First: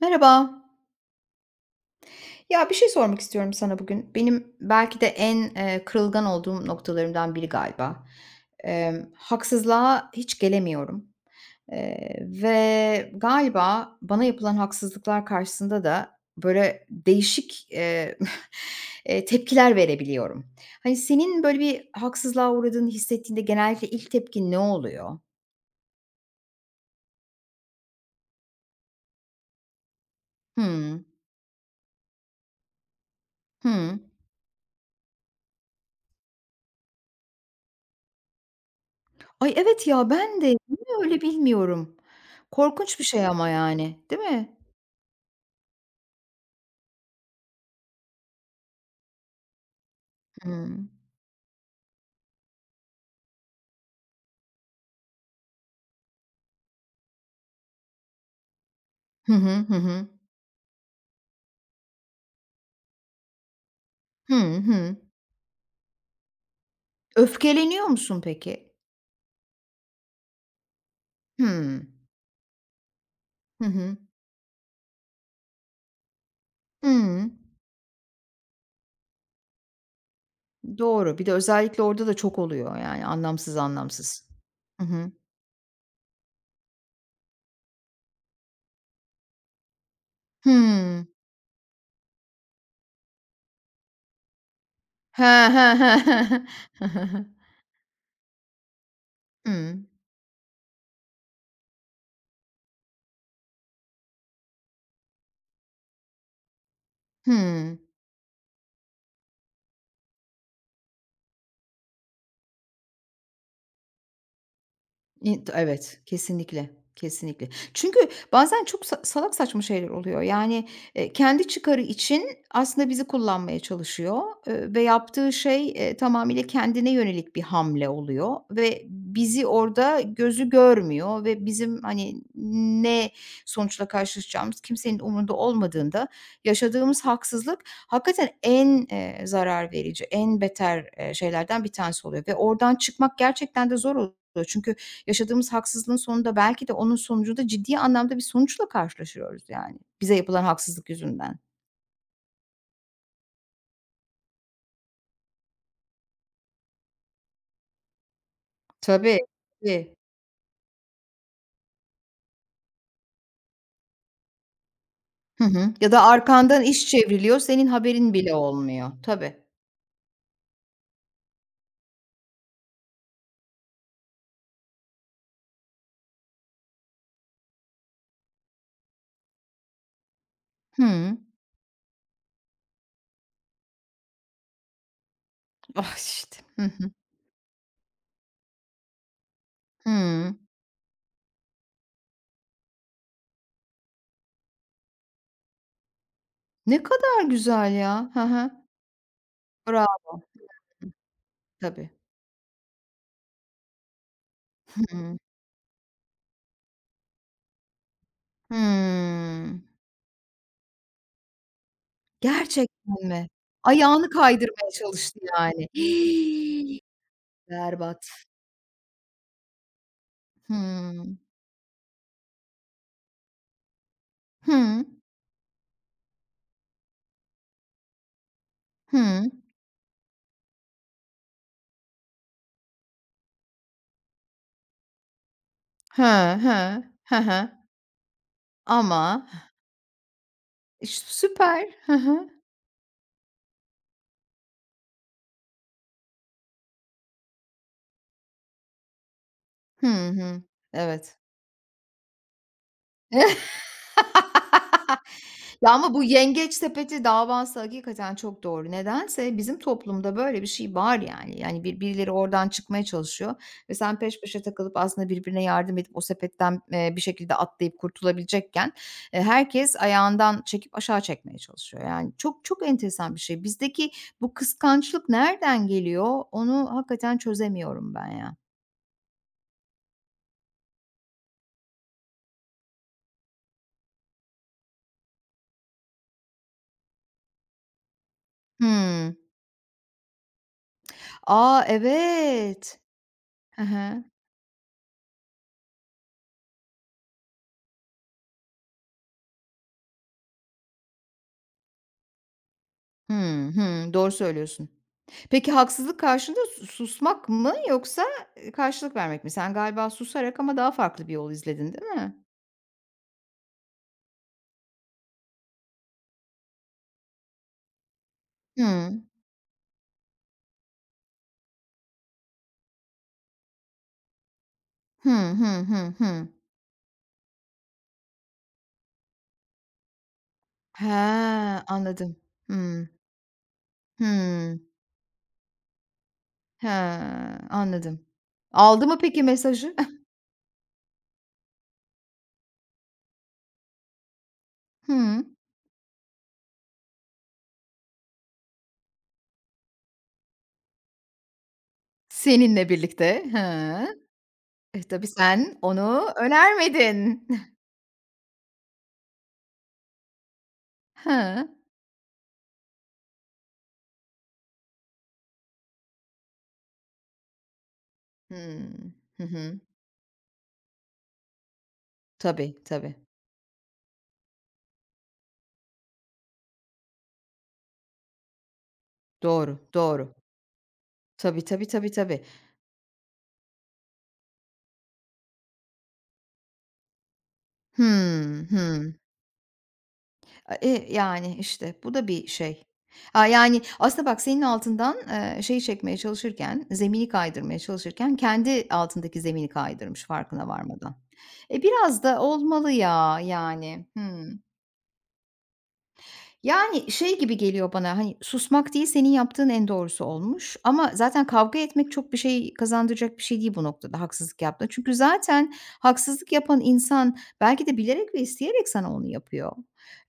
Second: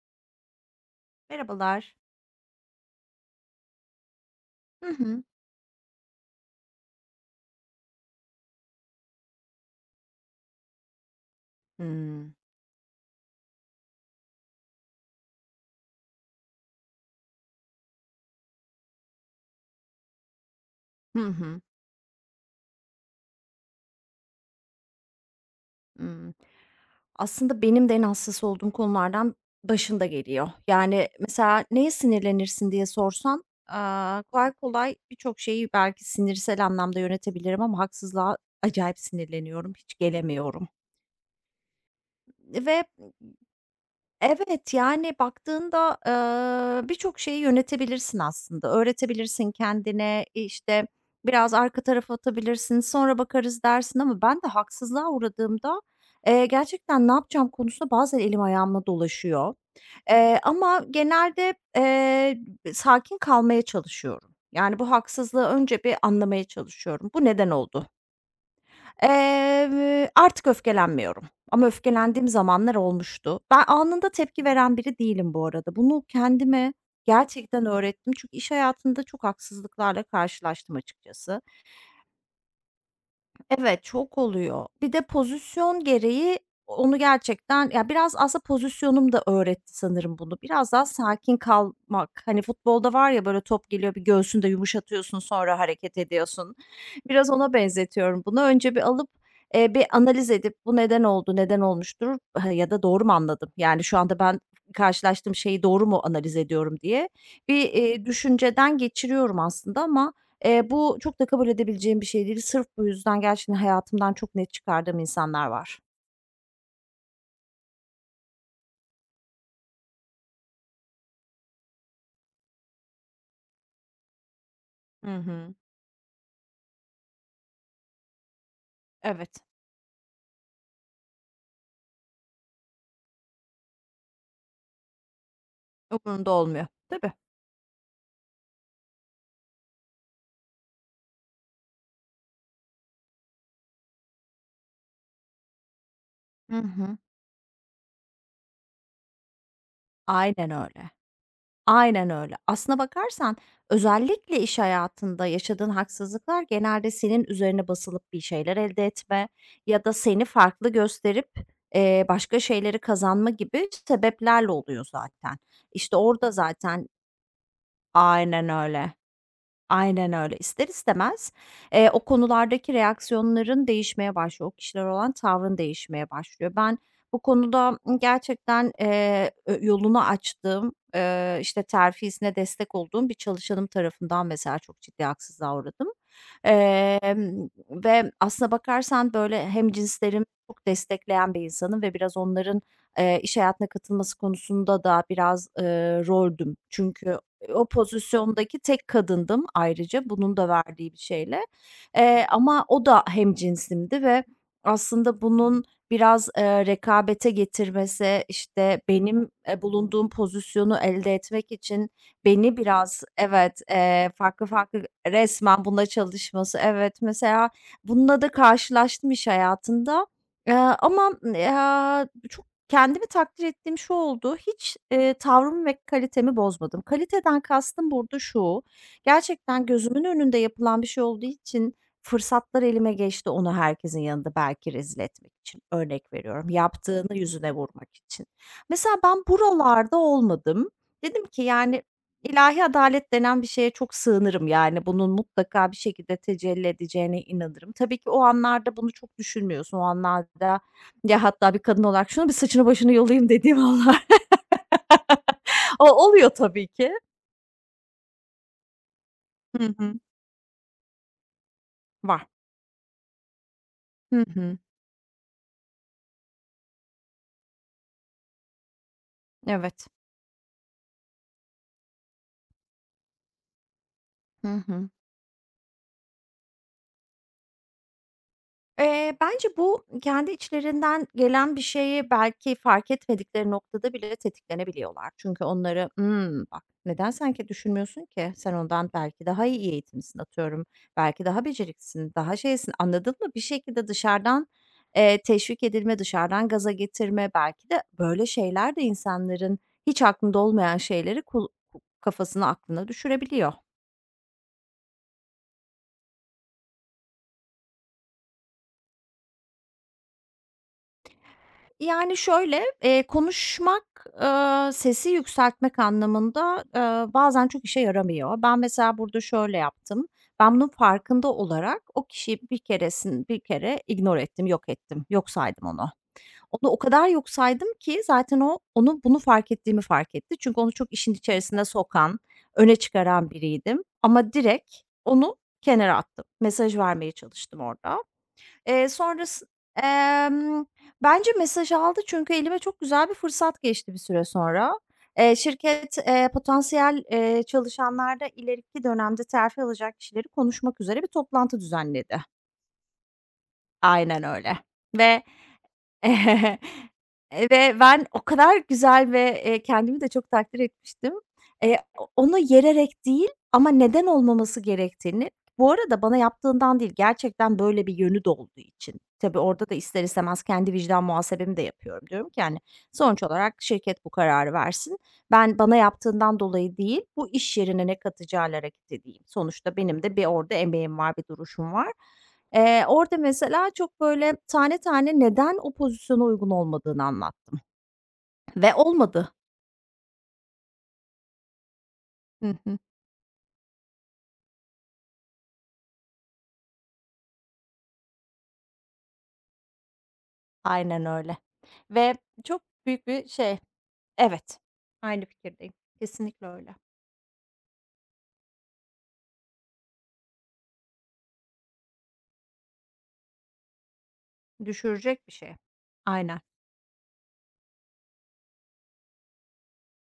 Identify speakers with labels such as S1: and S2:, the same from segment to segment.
S1: Merhaba.
S2: Merhabalar.
S1: Ya, bir şey sormak istiyorum sana bugün. Benim
S2: Hı
S1: belki de
S2: hı.
S1: en, kırılgan olduğum noktalarımdan biri galiba. Haksızlığa hiç gelemiyorum,
S2: Hımm.
S1: ve galiba bana yapılan haksızlıklar karşısında da, böyle, değişik, tepkiler verebiliyorum. Hani,
S2: Hı
S1: senin, böyle,
S2: hı.
S1: bir haksızlığa uğradığını hissettiğinde genellikle ilk tepkin ne oluyor?
S2: Imm. Aslında benim de en hassas olduğum konulardan başında geliyor.
S1: Hımm.
S2: Yani, mesela neye sinirlenirsin diye sorsan,
S1: Hı.
S2: kolay kolay birçok şeyi belki sinirsel anlamda yönetebilirim ama haksızlığa acayip
S1: Ay,
S2: sinirleniyorum,
S1: evet
S2: hiç
S1: ya, ben de.
S2: gelemiyorum
S1: Niye öyle bilmiyorum.
S2: ve
S1: Korkunç bir şey ama yani, değil mi?
S2: Evet, yani, baktığında, birçok şeyi yönetebilirsin aslında. Öğretebilirsin kendine, işte,
S1: Hımm.
S2: biraz arka tarafa atabilirsin, sonra bakarız dersin ama ben de haksızlığa uğradığımda, gerçekten ne yapacağım konusunda bazen elim ayağımla
S1: Hı hı,
S2: dolaşıyor.
S1: hı hı.
S2: Ama genelde, sakin kalmaya çalışıyorum.
S1: Hı
S2: Yani, bu
S1: hı.
S2: haksızlığı önce bir anlamaya çalışıyorum. Bu neden
S1: Öfkeleniyor
S2: oldu?
S1: musun peki?
S2: Artık öfkelenmiyorum ama
S1: Hımm.
S2: öfkelendiğim zamanlar olmuştu. Ben
S1: Hı hı.
S2: anında tepki veren biri değilim bu arada. Bunu kendime
S1: Hımm.
S2: gerçekten öğrettim çünkü iş hayatında çok haksızlıklarla karşılaştım
S1: Doğru. Bir de
S2: açıkçası.
S1: özellikle orada da çok oluyor yani anlamsız
S2: Evet, çok
S1: anlamsız.
S2: oluyor.
S1: Hı
S2: Bir de
S1: hı.
S2: pozisyon gereği onu gerçekten ya, biraz aslında pozisyonum da öğretti sanırım bunu. Biraz daha
S1: Hımm.
S2: sakin kalmak. Hani futbolda var ya, böyle top geliyor, bir göğsünü de yumuşatıyorsun,
S1: He
S2: sonra
S1: he, he
S2: hareket
S1: he. he.
S2: ediyorsun.
S1: Hı hı.
S2: Biraz ona benzetiyorum bunu. Önce bir alıp,
S1: Hımm.
S2: bir analiz edip bu neden oldu, neden olmuştur ha ya da doğru mu anladım? Yani şu anda ben karşılaştığım şeyi doğru mu analiz ediyorum diye bir,
S1: Hımm.
S2: eee, düşünceden geçiriyorum aslında. Ama bu çok da kabul edebileceğim bir şey değil. Sırf bu yüzden gerçekten hayatımdan çok net çıkardığım insanlar var.
S1: Evet, kesinlikle, kesinlikle. Çünkü bazen çok salak saçma şeyler oluyor. Yani, kendi çıkarı için aslında bizi kullanmaya çalışıyor, ve
S2: Hı
S1: yaptığı
S2: hı.
S1: şey, tamamıyla kendine yönelik bir hamle oluyor ve
S2: Evet.
S1: bizi orada gözü görmüyor ve bizim, hani, ne sonuçla karşılaşacağımız kimsenin umurunda olmadığında
S2: Umurunda olmuyor.
S1: yaşadığımız
S2: Tabii.
S1: haksızlık hakikaten en, zarar verici, en beter, şeylerden bir tanesi oluyor ve oradan çıkmak gerçekten de zor oluyor. Çünkü yaşadığımız haksızlığın sonunda
S2: Hı
S1: belki de onun
S2: hı.
S1: sonucunda ciddi anlamda bir sonuçla karşılaşıyoruz yani bize yapılan
S2: Aynen
S1: haksızlık
S2: öyle.
S1: yüzünden.
S2: Aynen öyle. Aslına bakarsan özellikle iş hayatında yaşadığın haksızlıklar genelde senin üzerine basılıp bir şeyler elde
S1: Tabii,
S2: etme ya da
S1: tabii.
S2: seni farklı gösterip, başka şeyleri kazanma gibi sebeplerle oluyor zaten.
S1: Hı hı. Ya
S2: İşte
S1: da
S2: orada
S1: arkandan iş
S2: zaten
S1: çevriliyor, senin haberin bile
S2: Aynen
S1: olmuyor.
S2: öyle.
S1: Tabii.
S2: Aynen öyle. İster istemez, o konulardaki reaksiyonların değişmeye başlıyor. O kişilere olan tavrın değişmeye başlıyor. Ben bu konuda, gerçekten, ö yolunu açtığım,
S1: Hıı.
S2: işte, terfisine destek olduğum bir çalışanım tarafından mesela çok ciddi haksızlığa uğradım.
S1: Ah, işte. Hı hı.
S2: Ve aslına bakarsan, böyle, hemcinslerimi
S1: Hıı.
S2: çok destekleyen bir insanım ve biraz onların, iş hayatına katılması konusunda da biraz, roldüm.
S1: Ne
S2: Çünkü
S1: kadar
S2: O
S1: güzel ya. Hı hı.
S2: pozisyondaki tek kadındım ayrıca
S1: Bravo.
S2: bunun da
S1: Hı,
S2: verdiği bir şeyle.
S1: tabii.
S2: Ama o da hemcinsimdi ve
S1: Hıı.
S2: aslında bunun biraz, rekabete getirmesi, işte, benim,
S1: Hımm.
S2: bulunduğum pozisyonu elde etmek için beni biraz
S1: Gerçekten mi?
S2: Evet,
S1: Ayağını
S2: farklı
S1: kaydırmaya
S2: farklı
S1: çalıştı
S2: resmen
S1: yani.
S2: buna çalışması. Evet, mesela
S1: Berbat.
S2: bununla da karşılaştım iş hayatında. Eee, ama,
S1: Hıı.
S2: eee, çok Kendimi takdir ettiğim şu oldu, hiç,
S1: Hı.
S2: tavrımı ve kalitemi bozmadım. Kaliteden kastım burada şu,
S1: Hı.
S2: gerçekten gözümün önünde yapılan bir şey olduğu için fırsatlar elime geçti onu herkesin yanında belki rezil etmek için.
S1: He,
S2: Örnek veriyorum,
S1: he.
S2: yaptığını
S1: He he.
S2: yüzüne vurmak için. Mesela ben
S1: Ama,
S2: buralarda olmadım.
S1: iş
S2: Dedim ki,
S1: süper.
S2: yani,
S1: Hı hı.
S2: ilahi adalet denen bir şeye çok sığınırım, yani, bunun mutlaka bir şekilde tecelli edeceğine inanırım. Tabii ki o anlarda bunu çok düşünmüyorsun. O
S1: Hı hı.
S2: anlarda
S1: Evet.
S2: ya, hatta bir kadın olarak şunu bir saçını başını yolayayım dediğim anlar.
S1: Ya,
S2: O
S1: ama bu
S2: oluyor
S1: yengeç
S2: tabii ki.
S1: sepeti davası hakikaten çok doğru. Nedense bizim
S2: Hı hı.
S1: toplumda böyle bir şey var yani. Yani, birileri
S2: Var.
S1: oradan çıkmaya çalışıyor ve sen peş
S2: Hı
S1: peşe
S2: hı.
S1: takılıp aslında birbirine yardım edip o sepetten, bir şekilde atlayıp kurtulabilecekken, herkes
S2: Evet.
S1: ayağından çekip aşağı çekmeye çalışıyor. Yani, çok çok enteresan bir şey. Bizdeki bu
S2: Hı hı.
S1: kıskançlık nereden geliyor? Onu hakikaten çözemiyorum ben ya.
S2: Bence bu kendi içlerinden gelen bir şeyi belki fark etmedikleri noktada bile tetiklenebiliyorlar. Çünkü onları, "Hımm, bak neden sen ki düşünmüyorsun ki? Sen ondan
S1: Hımm.
S2: belki daha iyi eğitimsin atıyorum. Belki daha
S1: A,
S2: beceriklisin, daha şeysin."
S1: evet.
S2: Anladın mı? Bir
S1: Hı
S2: şekilde
S1: hı.
S2: dışarıdan, teşvik edilme, dışarıdan gaza getirme, belki de böyle şeyler de insanların hiç aklında olmayan şeyleri kafasına, aklına
S1: Hımm,
S2: düşürebiliyor.
S1: hımm. Doğru söylüyorsun. Peki haksızlık karşında susmak mı yoksa, karşılık vermek mi? Sen galiba susarak ama daha farklı bir yol izledin, değil
S2: Yani,
S1: mi?
S2: şöyle, konuşmak, sesi yükseltmek anlamında, bazen çok işe yaramıyor. Ben mesela
S1: Hı.
S2: burada şöyle yaptım. Ben bunun farkında olarak o kişiyi bir kere ignore ettim, yok ettim,
S1: Hı
S2: yok
S1: hı,
S2: saydım onu.
S1: hı hı.
S2: Onu o kadar yok saydım ki zaten onun bunu fark ettiğimi fark etti. Çünkü onu
S1: He,
S2: çok işin içerisine
S1: anladım.
S2: sokan, öne
S1: Hı
S2: çıkaran biriydim ama
S1: hı.
S2: direkt onu kenara attım.
S1: He,
S2: Mesaj vermeye çalıştım orada.
S1: anladım. Aldı
S2: Eee,
S1: mı peki
S2: sonrası
S1: mesajı?
S2: emm, bence mesaj aldı çünkü elime çok güzel bir fırsat geçti bir süre sonra.
S1: Hı.
S2: Şirket, potansiyel, çalışanlarda ileriki dönemde terfi alacak kişileri konuşmak üzere bir toplantı düzenledi.
S1: Seninle birlikte. Hıı.
S2: Aynen öyle
S1: E, tabii
S2: ve
S1: sen onu önermedin.
S2: Eee, ve ben o kadar güzel ve, kendimi de çok takdir etmiştim.
S1: Hıı.
S2: O onu yererek değil ama neden olmaması gerektiğini Bu arada bana yaptığından değil, gerçekten böyle bir yönü de olduğu
S1: Hımm.
S2: için.
S1: Hı
S2: Tabii
S1: hı.
S2: orada da ister istemez kendi vicdan muhasebemi de yapıyorum. Diyorum ki, hani,
S1: Tabii, tabii.
S2: sonuç olarak şirket bu kararı versin. Ben bana yaptığından dolayı değil, bu iş yerine ne katacağıyla hareket edeyim.
S1: Doğru,
S2: Sonuçta benim
S1: doğru.
S2: de bir orada emeğim var, bir
S1: Tabii, tabii,
S2: duruşum
S1: tabii,
S2: var.
S1: tabii.
S2: Orada mesela çok böyle tane tane neden o pozisyona uygun olmadığını anlattım
S1: Hı.
S2: ve
S1: Hı.
S2: olmadı.
S1: E, yani, işte, bu da bir
S2: Hı
S1: şey.
S2: hı.
S1: Ha, yani, aslında bak senin altından, şeyi çekmeye çalışırken, zemini kaydırmaya çalışırken kendi altındaki zemini kaydırmış farkına varmadan.
S2: Aynen öyle
S1: E, biraz
S2: ve
S1: da
S2: çok
S1: olmalı
S2: büyük
S1: ya,
S2: bir şey.
S1: yani. Hıı.
S2: Evet. Aynı fikirdeyim. Kesinlikle öyle.
S1: Yani, şey gibi geliyor bana, hani, susmak değil, senin yaptığın en doğrusu olmuş ama zaten kavga etmek çok bir şey kazandıracak bir şey değil bu noktada haksızlık yaptığında. Çünkü
S2: Düşürecek bir
S1: zaten
S2: şey.
S1: haksızlık
S2: Aynen.
S1: yapan insan belki de bilerek ve isteyerek sana onu yapıyor,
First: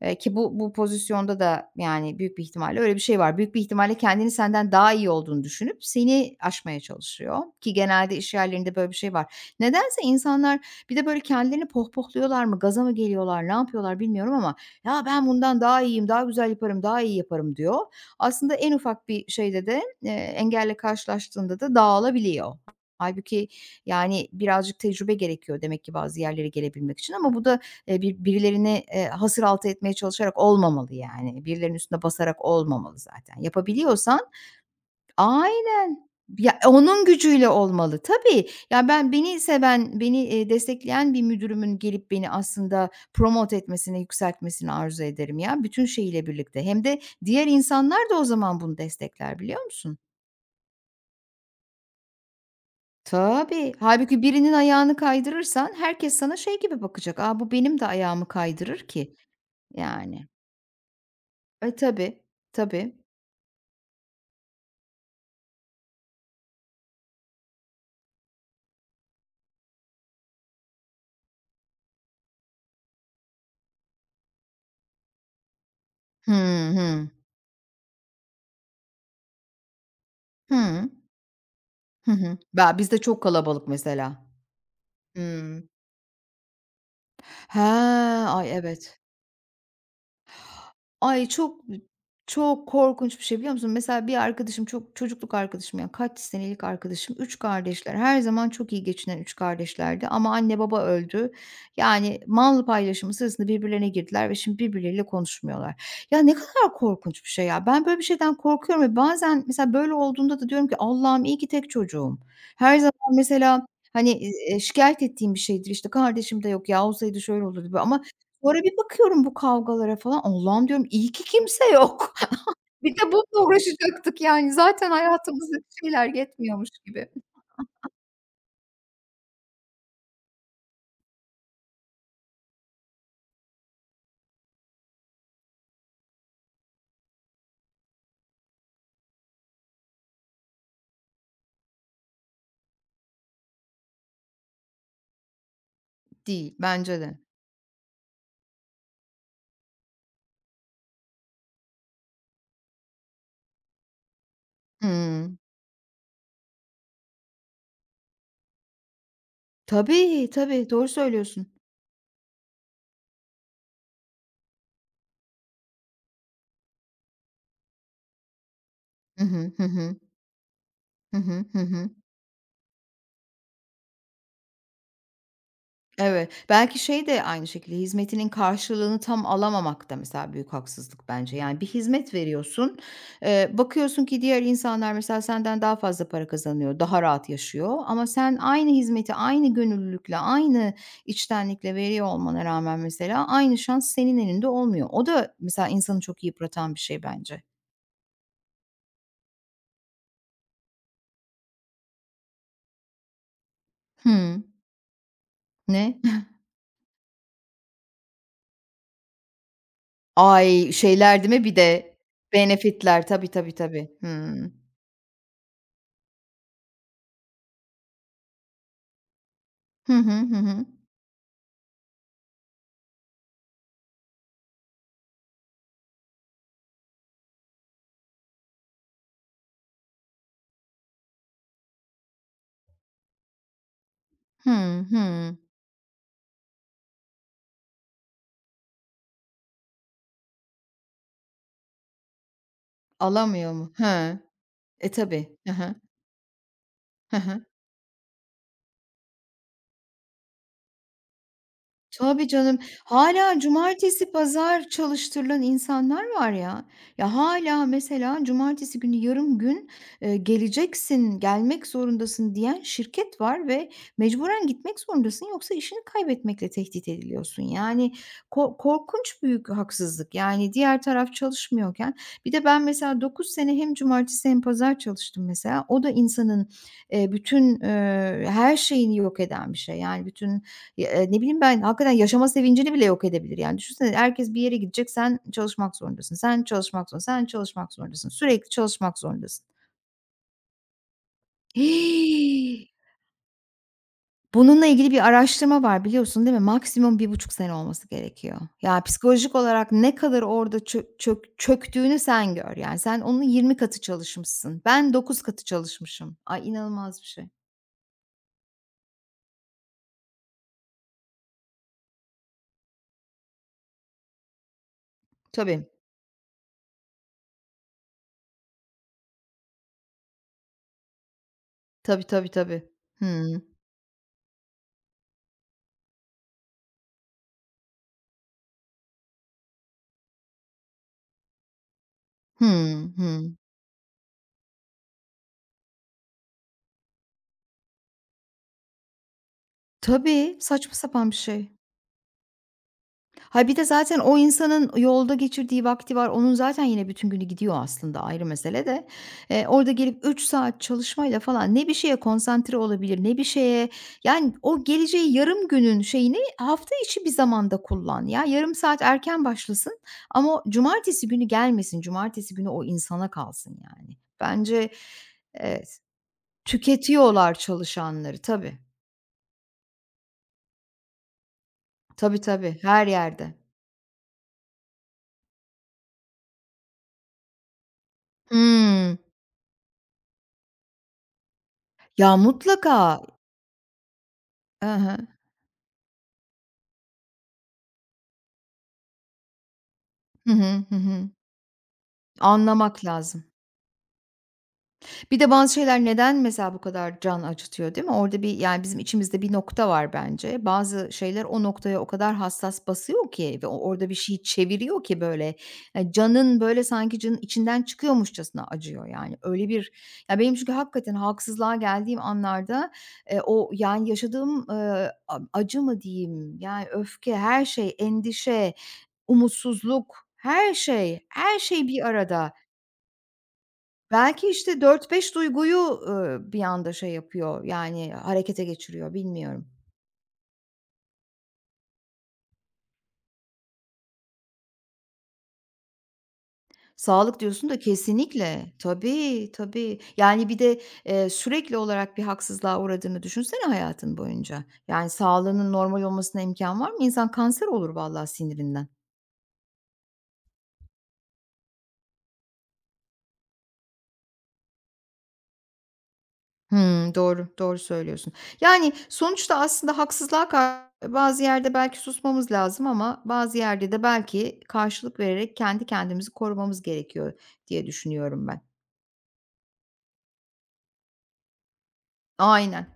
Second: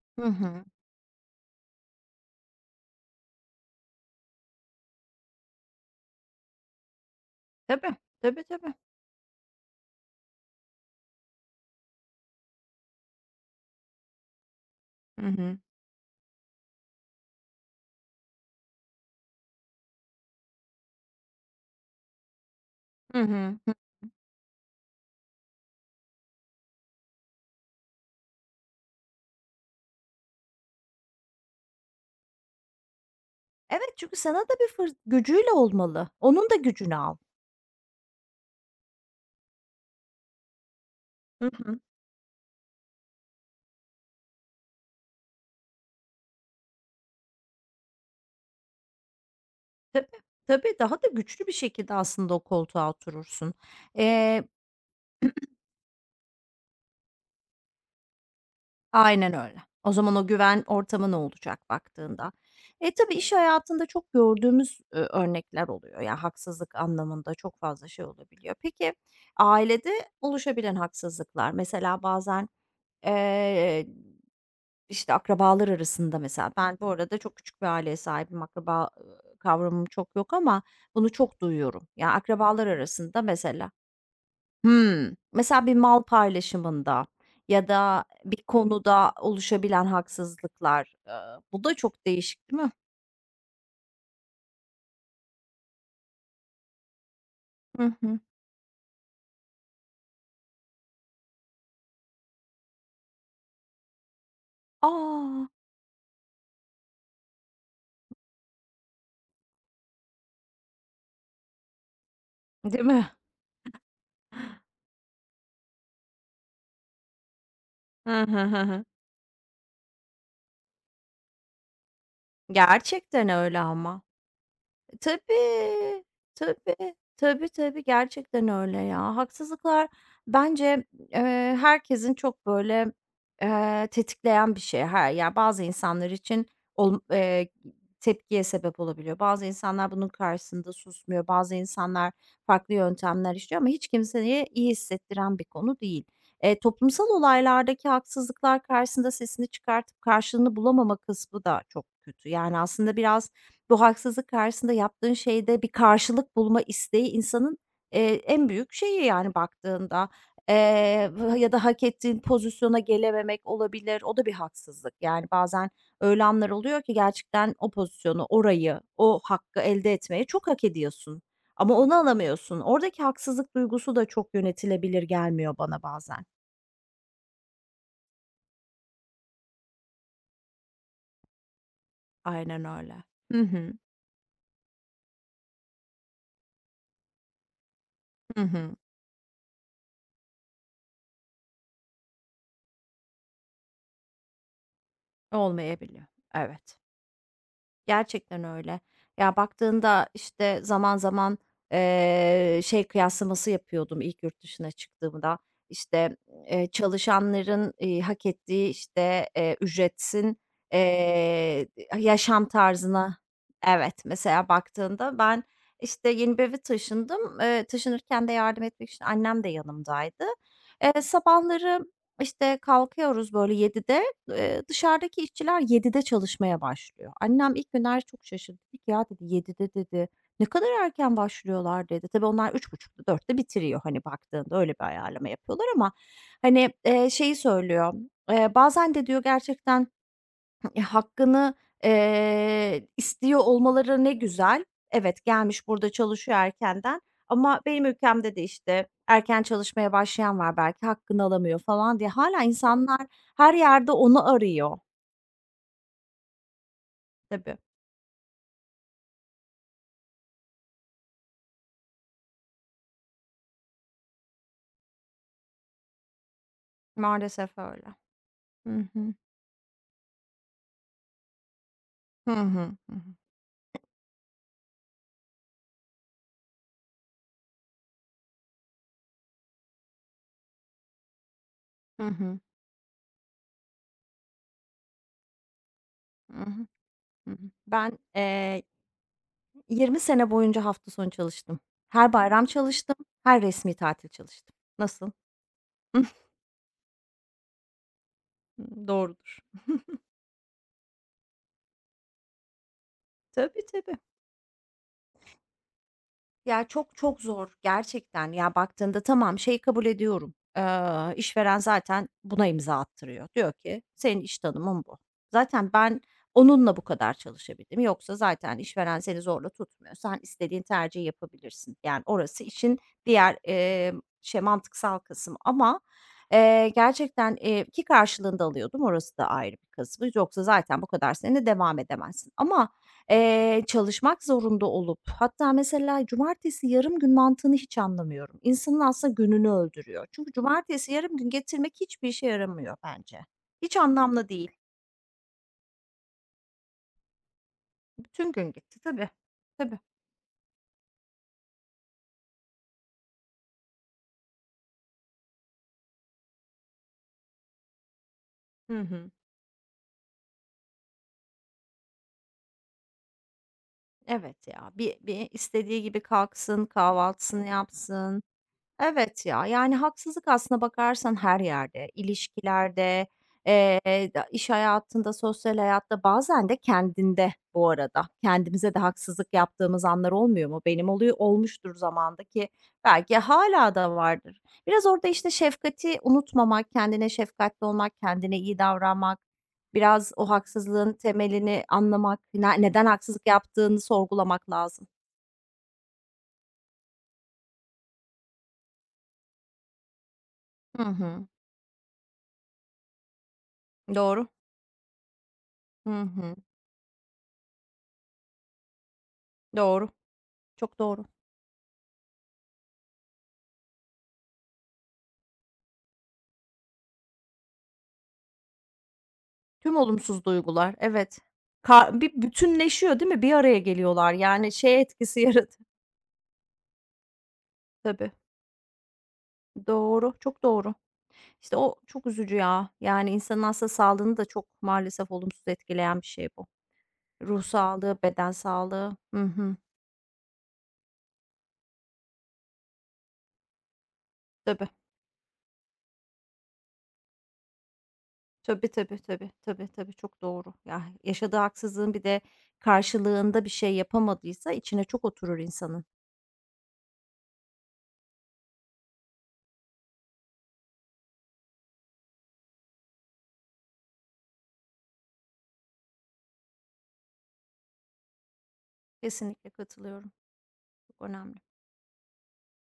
S2: Hı
S1: ki bu
S2: hı.
S1: bu pozisyonda da, yani, büyük bir ihtimalle öyle bir şey var. Büyük bir ihtimalle kendini senden daha iyi olduğunu düşünüp seni aşmaya çalışıyor ki
S2: Tabii,
S1: genelde iş
S2: tabii, tabii.
S1: yerlerinde böyle bir şey var. Nedense insanlar bir de, böyle, kendilerini pohpohluyorlar mı, gaza mı geliyorlar, ne yapıyorlar bilmiyorum ama "Ya,
S2: Hı
S1: ben
S2: hı.
S1: bundan daha iyiyim, daha güzel yaparım, daha iyi yaparım." diyor. Aslında en ufak bir şeyde de, engelle karşılaştığında da dağılabiliyor.
S2: Hı
S1: Hâlbuki,
S2: hı. Hı.
S1: yani, birazcık tecrübe gerekiyor demek ki bazı yerlere gelebilmek için ama bu da, birilerini, hasıraltı etmeye çalışarak olmamalı, yani. Birilerinin üstüne basarak olmamalı zaten.
S2: Evet, çünkü
S1: Yapabiliyorsan.
S2: sana da bir fır gücüyle
S1: Aynen.
S2: olmalı. Onun da
S1: Ya,
S2: gücünü
S1: onun
S2: al.
S1: gücüyle olmalı. Tabii. Ya, ben beni seven, beni, destekleyen bir
S2: Hı
S1: müdürümün
S2: hı.
S1: gelip beni aslında promote etmesini, yükseltmesini arzu ederim ya, bütün şeyiyle birlikte. Hem de diğer insanlar da o zaman bunu destekler, biliyor musun?
S2: Tabii, tabii. Daha da güçlü bir şekilde aslında o koltuğa oturursun.
S1: Tabii. Halbuki
S2: Eee
S1: birinin ayağını kaydırırsan herkes sana şey gibi bakacak: "Aa, bu benim de ayağımı kaydırır ki."
S2: Aynen öyle. O zaman
S1: Yani.
S2: o güven ortamı ne olacak
S1: E, tabii,
S2: baktığında. E,
S1: tabii.
S2: tabii iş hayatında çok gördüğümüz, örnekler oluyor. Yani haksızlık anlamında çok fazla şey olabiliyor. Peki, ailede oluşabilen haksızlıklar mesela bazen, eee, işte, akrabalar arasında
S1: Hı
S2: mesela ben bu
S1: hı.
S2: arada çok küçük bir aileye sahibim, akraba, kavramım çok yok ama
S1: Hı.
S2: bunu çok duyuyorum.
S1: Hı
S2: Yani
S1: hı.
S2: akrabalar
S1: Ya, bizde
S2: arasında
S1: çok kalabalık
S2: mesela
S1: mesela.
S2: Hmm.
S1: Hıı.
S2: Mesela bir mal paylaşımında
S1: He,
S2: ya da bir
S1: ay, evet.
S2: konuda oluşabilen haksızlıklar,
S1: Ay, çok
S2: bu da çok değişik, değil
S1: çok
S2: mi?
S1: korkunç bir şey, biliyor musun? Mesela bir arkadaşım, çok çocukluk arkadaşım, ya, kaç senelik arkadaşım, 3
S2: Hı
S1: kardeşler.
S2: hı.
S1: Her zaman çok iyi geçinen 3 kardeşlerdi ama anne baba öldü. Yani, mal paylaşımı sırasında birbirlerine girdiler ve şimdi birbirleriyle
S2: A!
S1: konuşmuyorlar. Ya, ne kadar korkunç bir şey ya. Ben böyle bir şeyden korkuyorum ve bazen mesela böyle olduğunda da diyorum ki Allah'ım iyi ki tek çocuğum. Her
S2: Değil
S1: zaman
S2: mi?
S1: mesela, hani, şikâyet ettiğim bir şeydir, işte, kardeşim de yok ya, olsaydı şöyle olurdu, ama
S2: Hı hı,
S1: sonra
S2: hı
S1: bir
S2: hı.
S1: bakıyorum bu kavgalara falan, Allah'ım diyorum iyi ki kimse yok. Bir de
S2: Gerçekten
S1: bununla
S2: öyle ama.
S1: uğraşacaktık yani zaten hayatımızda bir
S2: Tabii,
S1: şeyler yetmiyormuş
S2: tabii,
S1: gibi.
S2: tabii, tabii, gerçekten öyle ya. Haksızlıklar bence, herkesin çok böyle, tetikleyen bir şey. Her ya, bazı insanlar için olm tepkiye sebep olabiliyor. Bazı insanlar bunun karşısında susmuyor. Bazı insanlar farklı yöntemler işliyor ama hiç kimseye iyi hissettiren bir konu değil.
S1: Değil, bence
S2: Toplumsal
S1: de.
S2: olaylardaki haksızlıklar karşısında sesini çıkartıp karşılığını bulamama kısmı da çok kötü. Yani aslında biraz bu haksızlık karşısında yaptığın
S1: Hımm.
S2: şeyde bir karşılık bulma isteği insanın, en büyük şeyi yani baktığında.
S1: Tabii, tabii, doğru
S2: Eee,
S1: söylüyorsun.
S2: ya da hak ettiğin pozisyona gelememek olabilir. O da bir haksızlık. Yani bazen öyle anlar oluyor ki gerçekten o pozisyonu, orayı, o
S1: Hı hı.
S2: hakkı
S1: Hı
S2: elde
S1: hı.
S2: etmeye çok hak
S1: Hı
S2: ediyorsun
S1: hı. Hı
S2: ama
S1: hı.
S2: onu alamıyorsun. Oradaki haksızlık duygusu da çok yönetilebilir gelmiyor bana bazen.
S1: Evet, belki şey de aynı şekilde hizmetinin karşılığını tam alamamak da mesela büyük haksızlık bence. Yani bir hizmet
S2: Aynen
S1: veriyorsun,
S2: öyle. Hı hı.
S1: bakıyorsun ki diğer insanlar mesela senden daha fazla para kazanıyor, daha rahat yaşıyor ama sen
S2: Hı
S1: aynı
S2: hı.
S1: hizmeti aynı gönüllülükle, aynı içtenlikle veriyor olmana rağmen mesela aynı şans senin elinde olmuyor. O da mesela insanı
S2: Olmayabiliyor.
S1: çok yıpratan
S2: Evet.
S1: bir şey bence.
S2: Gerçekten öyle. Ya, baktığında, işte, zaman zaman, şey kıyaslaması yapıyordum ilk yurt
S1: Hımm.
S2: dışına çıktığımda.
S1: Ne?
S2: İşte, çalışanların, hak ettiği, işte, ücretin,
S1: Ay, şeyler değil mi bir
S2: eee,
S1: de?
S2: yaşam
S1: Benefitler.
S2: tarzına
S1: Tabii, tabii, tabii.
S2: Evet, mesela
S1: Hımm.
S2: baktığında ben, işte, yeni bir eve taşındım. Taşınırken de yardım etmek için annem de
S1: Hı hı.
S2: yanımdaydı.
S1: Hı hı.
S2: Sabahları, işte, kalkıyoruz böyle 7'de dışarıdaki işçiler 7'de çalışmaya başlıyor. Annem ilk günler çok şaşırdı. Dedi ki, "Ya," dedi, "7'de," dedi, "ne kadar erken başlıyorlar." dedi. Tabii onlar üç buçukta dörtte bitiriyor, hani, baktığında öyle
S1: Hımm.
S2: bir ayarlama
S1: Hımm.
S2: yapıyorlar ama, hani, şeyi söylüyor, "Bazen," de diyor, "gerçekten hakkını, istiyor
S1: Alamıyor mu?
S2: olmaları ne
S1: He.
S2: güzel.
S1: E,
S2: Evet,
S1: tabii. Hı
S2: gelmiş
S1: hı.
S2: burada çalışıyor erkenden
S1: Hı hı.
S2: ama benim ülkemde de, işte, erken çalışmaya başlayan var belki hakkını alamıyor." falan diye
S1: Tabii
S2: hala
S1: canım.
S2: insanlar
S1: Hâlâ
S2: her yerde
S1: cumartesi,
S2: onu
S1: pazar
S2: arıyor.
S1: çalıştırılan insanlar var ya. Ya,
S2: Tabii,
S1: hâlâ mesela cumartesi günü yarım gün, geleceksin, gelmek zorundasın diyen şirket var ve mecburen gitmek zorundasın yoksa işini kaybetmekle tehdit ediliyorsun.
S2: maalesef öyle.
S1: Yani, ko
S2: Hı hı.
S1: korkunç büyük haksızlık. Yani, diğer taraf çalışmıyorken bir
S2: Hı
S1: de ben
S2: hı. Hı
S1: mesela
S2: hı.
S1: 9 sene hem cumartesi hem pazar çalıştım mesela. O da insanın, bütün, her şeyini yok eden bir şey. Yani, bütün, ya, ne bileyim ben, hakikaten
S2: Hı
S1: yaşama
S2: hı.
S1: sevincini bile yok edebilir. Yani düşünsene herkes bir yere gidecek, sen çalışmak zorundasın,
S2: Hı
S1: sen
S2: hı.
S1: çalışmak zorundasın, sen
S2: Hı hı.
S1: çalışmak
S2: Ben,
S1: zorundasın. Sürekli
S2: eee,
S1: çalışmak zorundasın.
S2: 20 sene boyunca hafta sonu çalıştım. Her bayram çalıştım, her resmi tatil çalıştım.
S1: Bununla ilgili bir
S2: Nasıl?
S1: araştırma var biliyorsun değil mi? Maksimum 1,5 sene olması gerekiyor. Ya, psikolojik
S2: Doğrudur.
S1: olarak ne kadar orada çö çök çöktüğünü sen gör. Yani sen onun yirmi
S2: Tabii,
S1: katı
S2: tabii.
S1: çalışmışsın. Ben 9 katı çalışmışım. Ay,
S2: Ya, çok
S1: inanılmaz bir
S2: çok
S1: şey.
S2: zor gerçekten. Ya, baktığında tamam, şeyi kabul ediyorum. İşveren zaten buna imza attırıyor. Diyor ki, "Senin iş tanımın bu."
S1: Tabii.
S2: Zaten ben onunla bu kadar çalışabildim. Yoksa zaten işveren seni zorla tutmuyor. Sen istediğin tercihi yapabilirsin.
S1: Tabii,
S2: Yani,
S1: tabii,
S2: orası
S1: tabii.
S2: işin diğer,
S1: Hıı.
S2: emm, şey, mantıksal kısım ama, gerçekten, ki karşılığını alıyordum. Orası da ayrı bir kısmı. Yoksa zaten bu kadar sene devam edemezsin
S1: Hı
S2: ama
S1: hı.
S2: Çalışmak zorunda olup hatta mesela cumartesi yarım gün mantığını hiç anlamıyorum. İnsanın aslında gününü öldürüyor. Çünkü
S1: Tabii, saçma
S2: cumartesi
S1: sapan bir
S2: yarım gün
S1: şey.
S2: getirmek hiçbir işe yaramıyor bence.
S1: Ha, bir de
S2: Hiç
S1: zaten o
S2: anlamlı değil.
S1: insanın yolda geçirdiği vakti var. Onun zaten yine bütün günü gidiyor aslında ayrı
S2: Bütün gün
S1: mesele
S2: gitti
S1: de.
S2: tabii.
S1: Orada
S2: Tabii.
S1: gelip 3 saat çalışmayla falan ne bir şeye konsantre olabilir, ne bir şeye yani o geleceği yarım günün şeyini hafta içi bir zamanda kullan ya. Yarım
S2: Hı
S1: saat
S2: hı.
S1: erken başlasın ama o cumartesi günü gelmesin. Cumartesi günü o insana kalsın yani.
S2: Evet
S1: Bence
S2: ya. Bir
S1: evet,
S2: istediği gibi kalksın,
S1: tüketiyorlar
S2: kahvaltısını
S1: çalışanları
S2: yapsın.
S1: tabii.
S2: Evet ya, yani haksızlık aslına bakarsan her yerde,
S1: Tabii, tabii her
S2: ilişkilerde,
S1: yerde.
S2: da iş hayatında, sosyal hayatta, bazen de kendinde bu arada. Kendimize de
S1: Hımm.
S2: haksızlık yaptığımız anlar olmuyor mu? Benim oluyor olmuştur
S1: Ya
S2: zamanda ki
S1: mutlaka.
S2: belki hala da vardır.
S1: Hı
S2: Biraz
S1: hı.
S2: orada, işte, şefkati unutmamak, kendine şefkatli olmak, kendine iyi davranmak, biraz o
S1: Hı hı. Hı
S2: haksızlığın
S1: hı.
S2: temelini anlamak, ne
S1: Anlamak
S2: neden
S1: lazım.
S2: haksızlık yaptığını sorgulamak lazım.
S1: Bir de bazı şeyler neden mesela bu kadar can acıtıyor, değil mi? Orada bir, yani, bizim içimizde bir nokta var bence.
S2: Hı
S1: Bazı şeyler
S2: hı.
S1: o noktaya o kadar hassas basıyor ki ve o orada bir şey
S2: Doğru.
S1: çeviriyor ki böyle,
S2: Hı hı.
S1: canın böyle sanki canın içinden çıkıyormuşçasına acıyor yani. Öyle bir.
S2: Doğru.
S1: Ya, benim çünkü
S2: Çok
S1: hakikaten
S2: doğru.
S1: haksızlığa geldiğim anlarda, o, yani, yaşadığım, acı mı diyeyim, yani, öfke, her şey, endişe,
S2: Tüm
S1: umutsuzluk,
S2: olumsuz
S1: her
S2: duygular,
S1: şey,
S2: evet.
S1: her şey bir
S2: Bir
S1: arada.
S2: bütünleşiyor, değil mi? Bir araya geliyorlar.
S1: Belki,
S2: Yani
S1: işte,
S2: şey
S1: dört beş
S2: etkisi
S1: duyguyu,
S2: yarat
S1: bir anda şey yapıyor, yani,
S2: Tabii.
S1: harekete geçiriyor, bilmiyorum.
S2: Doğru, çok doğru. İşte o çok üzücü ya. Yani insanın aslında sağlığını da çok maalesef olumsuz etkileyen bir şey bu.
S1: Sağlık
S2: Ruh
S1: diyorsun da
S2: sağlığı, beden
S1: kesinlikle.
S2: sağlığı. Hı
S1: Tabii,
S2: hı.
S1: tabii. Yani, bir de, sürekli olarak bir haksızlığa uğradığını düşünsene hayatın boyunca.
S2: Tabii.
S1: Yani, sağlığının normal olmasına imkan var mı? İnsan kanser olur vallahi sinirinden.
S2: Tabii, tabii, tabii, tabii, tabii, çok doğru. Ya, yaşadığı haksızlığın bir de karşılığında bir şey yapamadıysa içine çok oturur insanın.
S1: Hımm, doğru, doğru söylüyorsun. Yani, sonuçta aslında haksızlığa bazı yerde belki susmamız lazım ama bazı yerde de belki karşılık vererek kendi kendimizi korumamız gerekiyor diye düşünüyorum ben.
S2: Kesinlikle katılıyorum. Çok önemli.
S1: Aynen.